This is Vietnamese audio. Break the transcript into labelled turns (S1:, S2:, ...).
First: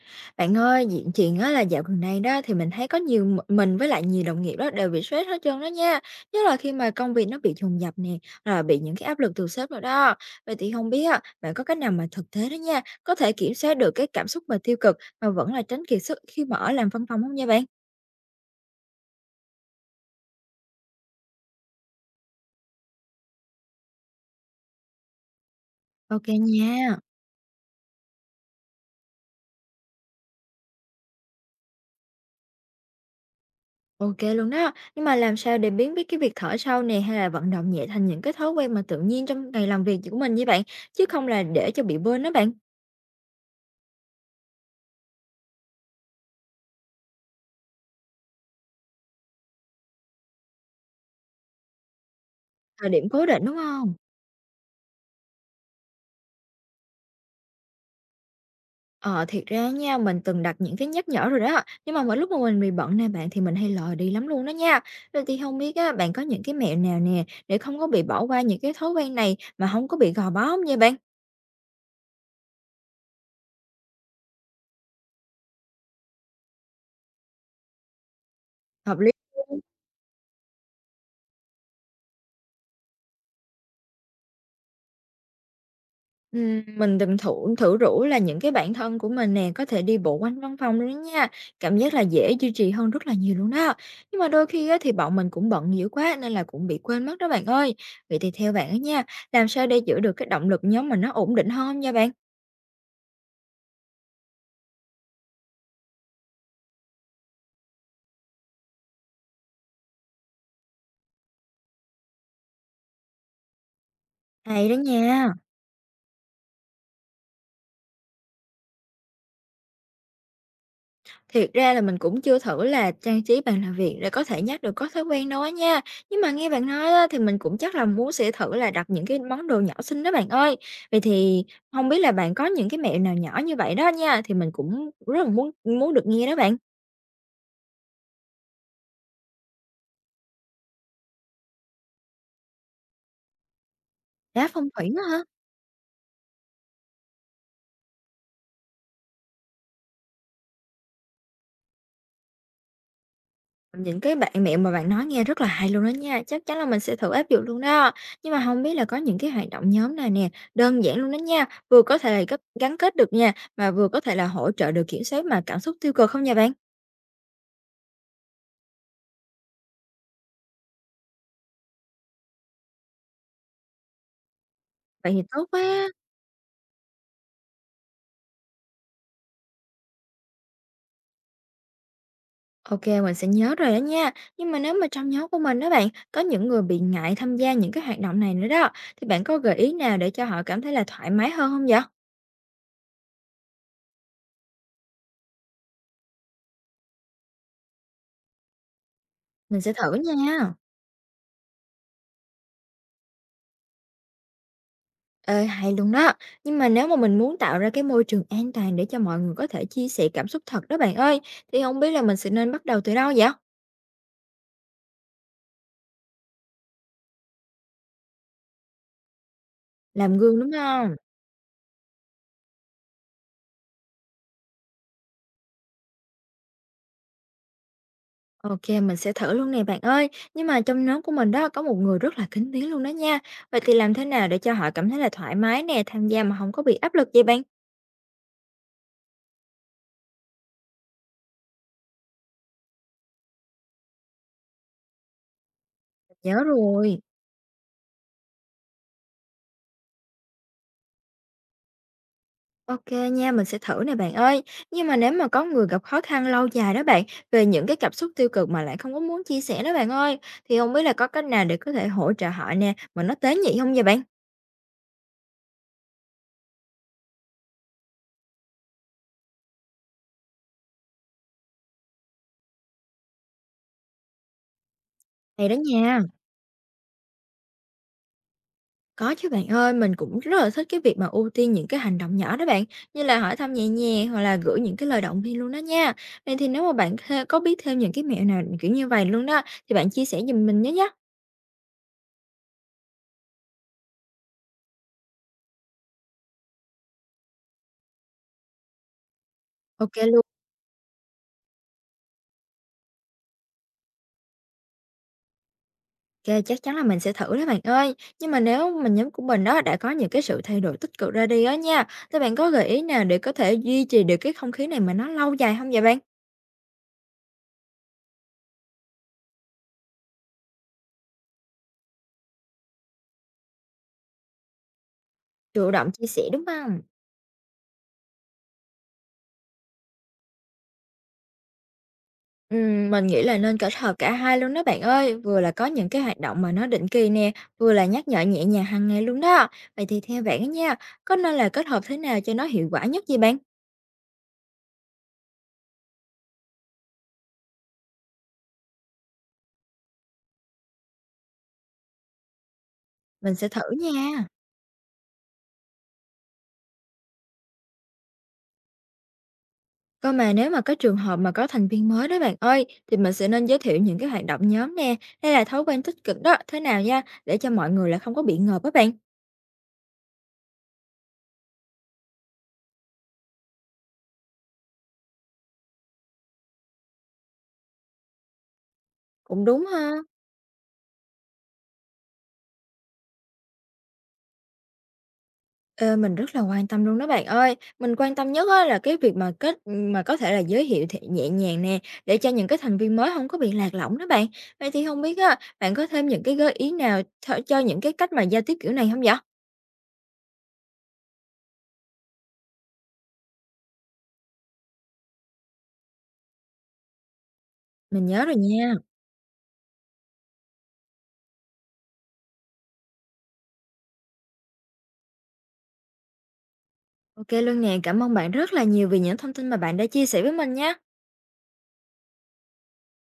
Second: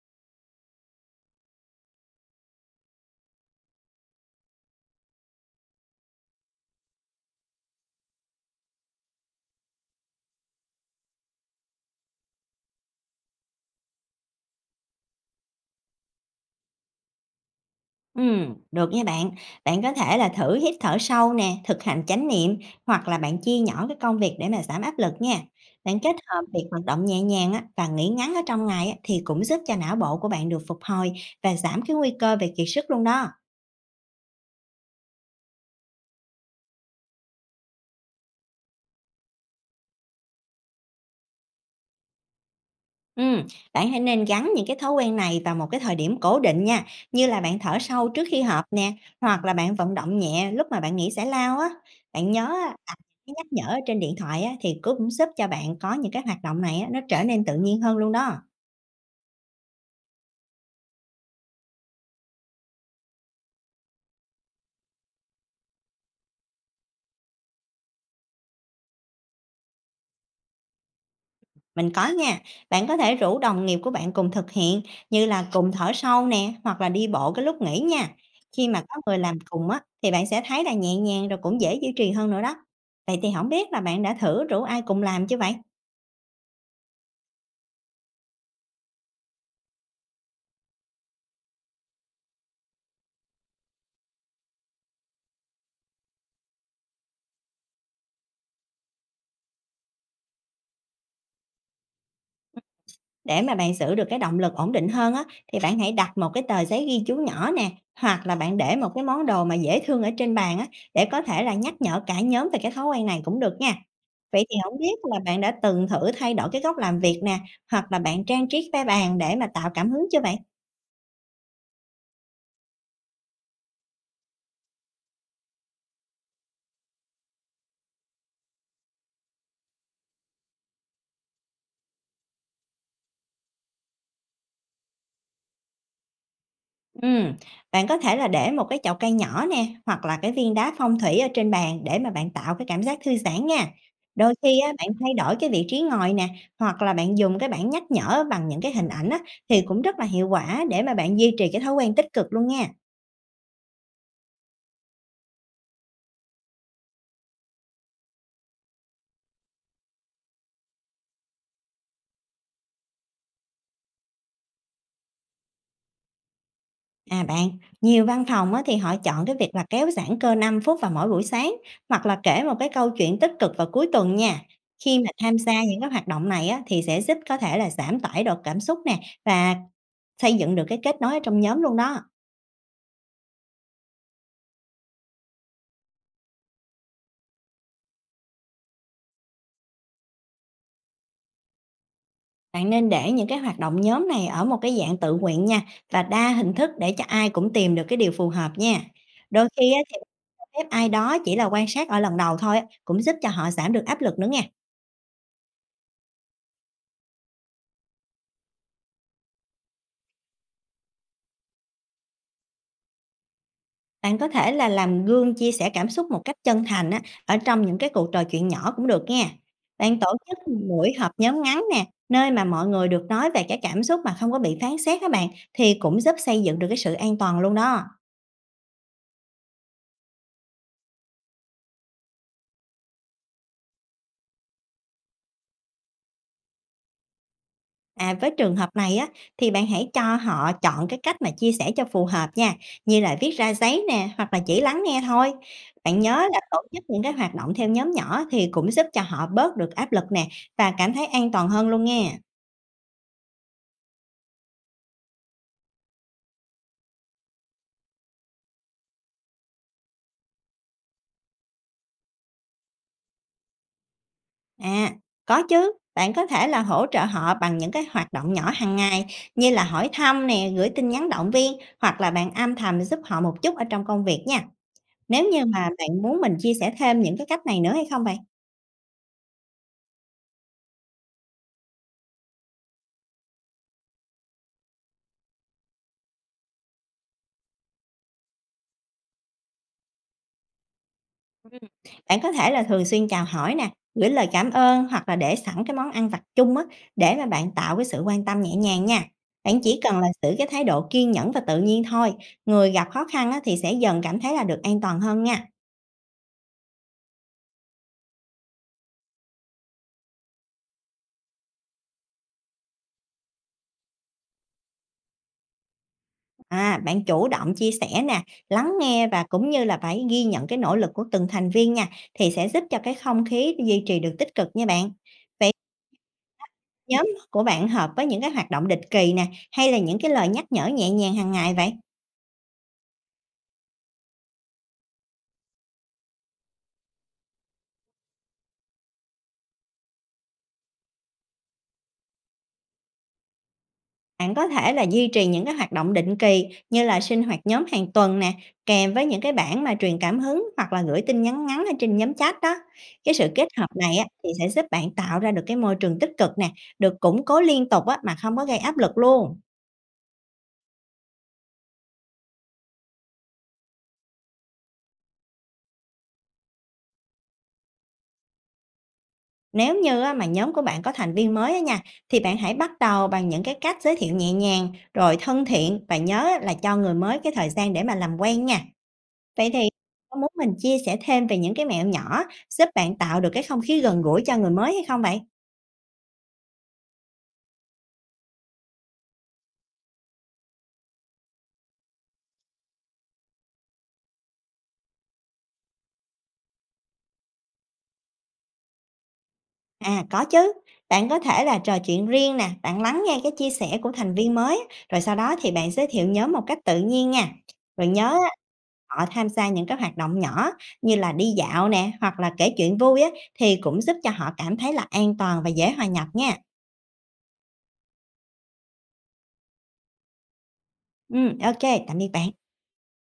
S1: Bạn ơi, diện chuyện á là dạo gần đây đó thì mình thấy có nhiều mình với lại nhiều đồng nghiệp đó đều bị stress hết trơn đó nha, nhất là khi mà công việc nó bị dồn dập nè, rồi bị những cái áp lực từ sếp nữa đó. Vậy thì không biết á, bạn có cách nào mà thực tế đó nha, có thể kiểm soát được cái cảm xúc mà tiêu cực mà vẫn là tránh kiệt sức khi mà ở làm văn phòng không nha bạn?
S2: Được nha bạn. Bạn có thể là thử hít thở sâu nè, thực hành chánh niệm, hoặc là bạn chia nhỏ cái công việc để mà giảm áp lực nha. Bạn kết
S1: OK
S2: hợp việc vận
S1: nha.
S2: động nhẹ nhàng á, và nghỉ ngắn ở trong ngày á, thì cũng giúp cho não bộ của bạn được phục hồi và giảm cái nguy cơ về kiệt sức luôn đó.
S1: OK luôn đó. Nhưng mà làm sao để biến cái việc thở sâu nè, hay là vận động nhẹ thành những cái thói quen mà tự nhiên trong ngày làm việc của mình với bạn? Chứ không là để cho bị quên đó bạn.
S2: Ừm, bạn hãy nên gắn những cái thói quen này vào một cái thời điểm cố định nha, như là bạn thở sâu trước khi họp nè, hoặc là bạn vận động nhẹ lúc mà bạn nghỉ giải lao á. Bạn nhớ á,
S1: Thời
S2: đặt
S1: điểm cố
S2: cái
S1: định,
S2: nhắc
S1: đúng
S2: nhở ở
S1: không?
S2: trên điện thoại á, thì cũng giúp cho bạn có những cái hoạt động này á, nó trở nên tự nhiên hơn luôn đó.
S1: Ờ, thiệt ra nha, mình từng đặt những cái nhắc nhở rồi đó, nhưng mà mỗi lúc mà mình bị bận nè bạn thì mình hay lờ đi lắm luôn đó nha. Vậy thì không biết á, bạn có những cái mẹo nào nè để không có bị bỏ qua những cái thói quen này mà không có bị gò bó hông nha bạn?
S2: Mình có nha, bạn có thể rủ đồng nghiệp của bạn cùng thực hiện, như là cùng thở sâu nè, hoặc là đi bộ cái lúc nghỉ nha. Khi mà có
S1: Hợp lý
S2: người làm
S1: luôn.
S2: cùng á, thì bạn sẽ thấy là nhẹ nhàng, rồi cũng dễ duy trì hơn nữa đó. Vậy thì không biết là bạn đã thử rủ ai cùng làm chưa vậy?
S1: Mình từng thử thử rủ là những cái bạn thân của mình nè có thể đi bộ quanh văn phòng luôn đó nha, cảm giác là dễ duy trì hơn rất là nhiều luôn đó. Nhưng mà đôi khi á, thì bọn mình cũng bận dữ quá nên là cũng bị quên mất đó bạn ơi. Vậy thì theo bạn á nha, làm sao để giữ được cái động lực nhóm mình nó ổn định hơn nha bạn?
S2: Để mà bạn giữ được cái động lực ổn định hơn á, thì bạn hãy đặt một cái tờ giấy ghi chú nhỏ nè, hoặc là bạn để một cái món đồ mà dễ thương ở trên bàn á, để có thể là nhắc nhở cả nhóm về cái thói quen này cũng được nha. Vậy thì
S1: Hay đó
S2: không biết là
S1: nha.
S2: bạn đã từng thử thay đổi cái góc làm việc nè, hoặc là bạn trang trí cái bàn để mà tạo cảm hứng chưa bạn?
S1: Thiệt ra là mình cũng chưa thử là trang trí bàn làm việc để có thể nhắc được có thói quen nói nha. Nhưng mà nghe bạn nói á, thì mình cũng chắc là muốn sẽ thử là đặt những cái món đồ nhỏ xinh đó bạn ơi. Vậy thì không biết là bạn có những cái mẹo nào nhỏ như vậy đó nha. Thì mình cũng rất là muốn muốn được nghe đó bạn.
S2: Ừm, bạn có thể là để một cái chậu cây nhỏ nè, hoặc là cái viên đá phong thủy ở trên bàn để mà bạn tạo cái cảm giác thư giãn nha. Đôi
S1: Đá
S2: khi á,
S1: phong
S2: bạn
S1: thủy đó
S2: thay
S1: hả?
S2: đổi cái vị trí ngồi nè, hoặc là bạn dùng cái bảng nhắc nhở bằng những cái hình ảnh á, thì cũng rất là hiệu quả để mà bạn duy trì cái thói quen tích cực luôn nha.
S1: Những cái bạn mẹo mà bạn nói nghe rất là hay luôn đó nha, chắc chắn là mình sẽ thử áp dụng luôn đó. Nhưng mà không biết là có những cái hoạt động nhóm này nè, đơn giản luôn đó nha, vừa có thể là gắn kết được nha, mà vừa có thể là hỗ trợ được kiểm soát mà cảm xúc tiêu cực không nha bạn?
S2: À bạn, nhiều văn phòng á, thì họ chọn cái việc là kéo giãn cơ 5 phút vào mỗi buổi sáng, hoặc là kể một cái câu chuyện tích cực vào cuối tuần nha. Khi mà
S1: Vậy thì
S2: tham
S1: tốt
S2: gia những
S1: quá!
S2: cái hoạt động này á, thì sẽ giúp có thể là giảm tải được cảm xúc nè, và xây dựng được cái kết nối ở trong nhóm luôn đó.
S1: OK, mình sẽ nhớ rồi đó nha. Nhưng mà nếu mà trong nhóm của mình đó bạn, có những người bị ngại tham gia những cái hoạt động này nữa đó, thì bạn có gợi ý nào để cho họ cảm thấy là thoải mái hơn không vậy?
S2: Bạn nên để những cái hoạt động nhóm này ở một cái dạng tự nguyện nha, và đa hình thức để cho ai cũng tìm được cái điều phù hợp nha. Đôi
S1: Mình
S2: khi
S1: sẽ
S2: á,
S1: thử
S2: thì cho
S1: nha.
S2: phép ai đó chỉ là quan sát ở lần đầu thôi á, cũng giúp cho họ giảm được áp lực nữa nha.
S1: Ê, hay luôn đó. Nhưng mà nếu mà mình muốn tạo ra cái môi trường an toàn để cho mọi người có thể chia sẻ cảm xúc thật đó bạn ơi, thì không biết là mình sẽ nên bắt đầu từ đâu vậy?
S2: Bạn có thể là làm gương chia sẻ cảm xúc một cách chân thành á, ở trong những cái cuộc trò chuyện nhỏ cũng được nha. Bạn tổ
S1: Làm
S2: chức
S1: gương đúng
S2: buổi
S1: không?
S2: họp nhóm ngắn nè, nơi mà mọi người được nói về cái cảm xúc mà không có bị phán xét các bạn, thì cũng giúp xây dựng được cái sự an toàn luôn đó.
S1: OK, mình sẽ thử luôn nè bạn ơi. Nhưng mà trong nhóm của mình đó có một người rất là kín tiếng luôn đó nha. Vậy thì làm thế nào để cho họ cảm thấy là thoải mái nè, tham gia mà không có bị áp lực vậy bạn?
S2: À, với trường hợp này á, thì bạn hãy cho họ chọn cái cách mà chia sẻ cho phù hợp nha, như là viết ra giấy nè, hoặc là chỉ lắng nghe thôi. Bạn nhớ là
S1: Nhớ
S2: tổ chức
S1: rồi.
S2: những cái hoạt động theo nhóm nhỏ thì cũng giúp cho họ bớt được áp lực nè, và cảm thấy an toàn hơn luôn nghe.
S1: OK nha, mình sẽ thử nè bạn ơi. Nhưng mà nếu mà có người gặp khó khăn lâu dài đó bạn, về những cái cảm xúc tiêu cực mà lại không có muốn chia sẻ đó bạn ơi, thì không biết là có cách nào để có thể hỗ trợ họ nè, mà nó tế nhị không vậy bạn?
S2: À, có chứ, bạn có thể là hỗ trợ họ bằng những cái hoạt động nhỏ hàng ngày, như là hỏi thăm nè, gửi tin nhắn động viên, hoặc là bạn âm thầm giúp họ một chút ở trong công việc nha. Nếu như
S1: Hay đó
S2: mà bạn
S1: nha.
S2: muốn mình chia sẻ thêm những cái cách này nữa hay không vậy?
S1: Có chứ bạn ơi, mình cũng rất là thích cái việc mà ưu tiên những cái hành động nhỏ đó bạn, như là hỏi thăm nhẹ nhàng hoặc là gửi những cái lời động viên luôn đó nha. Vậy thì nếu mà bạn có biết thêm những cái mẹo nào kiểu như vậy luôn đó, thì bạn chia sẻ giùm mình nhé nhé.
S2: Ừm, bạn có thể là thường xuyên chào hỏi nè, gửi lời cảm ơn, hoặc là để sẵn cái món ăn vặt chung á, để mà bạn tạo cái sự quan tâm nhẹ nhàng nha. Bạn chỉ
S1: OK
S2: cần là
S1: luôn.
S2: giữ cái thái độ kiên nhẫn và tự nhiên thôi, người gặp khó khăn á, thì sẽ dần cảm thấy là được an toàn hơn nha.
S1: Kê, chắc chắn là mình sẽ thử đó bạn ơi. Nhưng mà nếu mà nhóm của mình đó đã có những cái sự thay đổi tích cực ra đi á nha, thì bạn có gợi ý nào để có thể duy trì được cái không khí này mà nó lâu dài không vậy bạn?
S2: À, bạn chủ động chia sẻ nè, lắng nghe và cũng như là phải ghi nhận cái nỗ lực của từng thành viên nha, thì sẽ giúp cho cái không khí duy trì được tích cực nha bạn. Vậy
S1: Chủ động chia sẻ, đúng không?
S2: nhóm của bạn hợp với những cái hoạt động định kỳ nè, hay là những cái lời nhắc nhở nhẹ nhàng hàng ngày vậy?
S1: Mình nghĩ là nên kết hợp cả hai luôn đó bạn ơi, vừa là có những cái hoạt động mà nó định kỳ nè, vừa là nhắc nhở nhẹ nhàng hàng ngày luôn đó. Vậy thì theo bạn á nha, có nên là kết hợp thế nào cho nó hiệu quả nhất vậy bạn?
S2: Bạn có thể là duy trì những cái hoạt động định kỳ, như là sinh hoạt nhóm hàng tuần nè, kèm với những cái bảng mà truyền cảm hứng, hoặc là gửi tin nhắn ngắn ở trên nhóm chat đó. Cái sự
S1: Mình
S2: kết
S1: sẽ thử
S2: hợp này á,
S1: nha.
S2: thì sẽ giúp bạn tạo ra được cái môi trường tích cực nè, được củng cố liên tục á, mà không có gây áp lực luôn.
S1: Cơ mà nếu mà có trường hợp mà có thành viên mới đó bạn ơi, thì mình sẽ nên giới thiệu những cái hoạt động nhóm nè, hay là thói quen tích cực đó, thế nào nha, để cho mọi người là không có bị ngợp á bạn.
S2: Nếu như á, mà nhóm của bạn có thành viên mới á nha, thì bạn hãy bắt đầu bằng những cái cách giới thiệu nhẹ nhàng, rồi thân thiện và nhớ á, là cho người mới cái thời gian để mà làm quen nha.
S1: Cũng
S2: Vậy
S1: đúng
S2: thì
S1: ha.
S2: có muốn mình chia sẻ thêm về những cái mẹo nhỏ giúp bạn tạo được cái không khí gần gũi cho người mới hay không vậy?
S1: Ờ, mình rất là quan tâm luôn đó bạn ơi. Mình quan tâm nhất á, là cái việc mà có thể là giới thiệu thì nhẹ nhàng nè, để cho những cái thành viên mới không có bị lạc lõng đó bạn. Vậy thì không biết á, bạn có thêm những cái gợi ý nào cho những cái cách mà giao tiếp kiểu này không vậy?
S2: À, có chứ. Bạn có thể là trò chuyện riêng nè, bạn lắng nghe cái chia sẻ của thành viên mới, rồi sau đó thì bạn giới thiệu nhóm một cách tự nhiên nha. Rồi
S1: Mình
S2: nhớ
S1: nhớ
S2: á,
S1: rồi nha.
S2: họ tham gia những cái hoạt động nhỏ như là đi dạo nè, hoặc là kể chuyện vui á, thì cũng giúp cho họ cảm thấy là an toàn và dễ hòa nhập nha.
S1: OK luôn nè, cảm ơn bạn rất là nhiều vì những thông tin mà bạn đã chia sẻ với mình nha.
S2: Ừ, ok, tạm biệt bạn.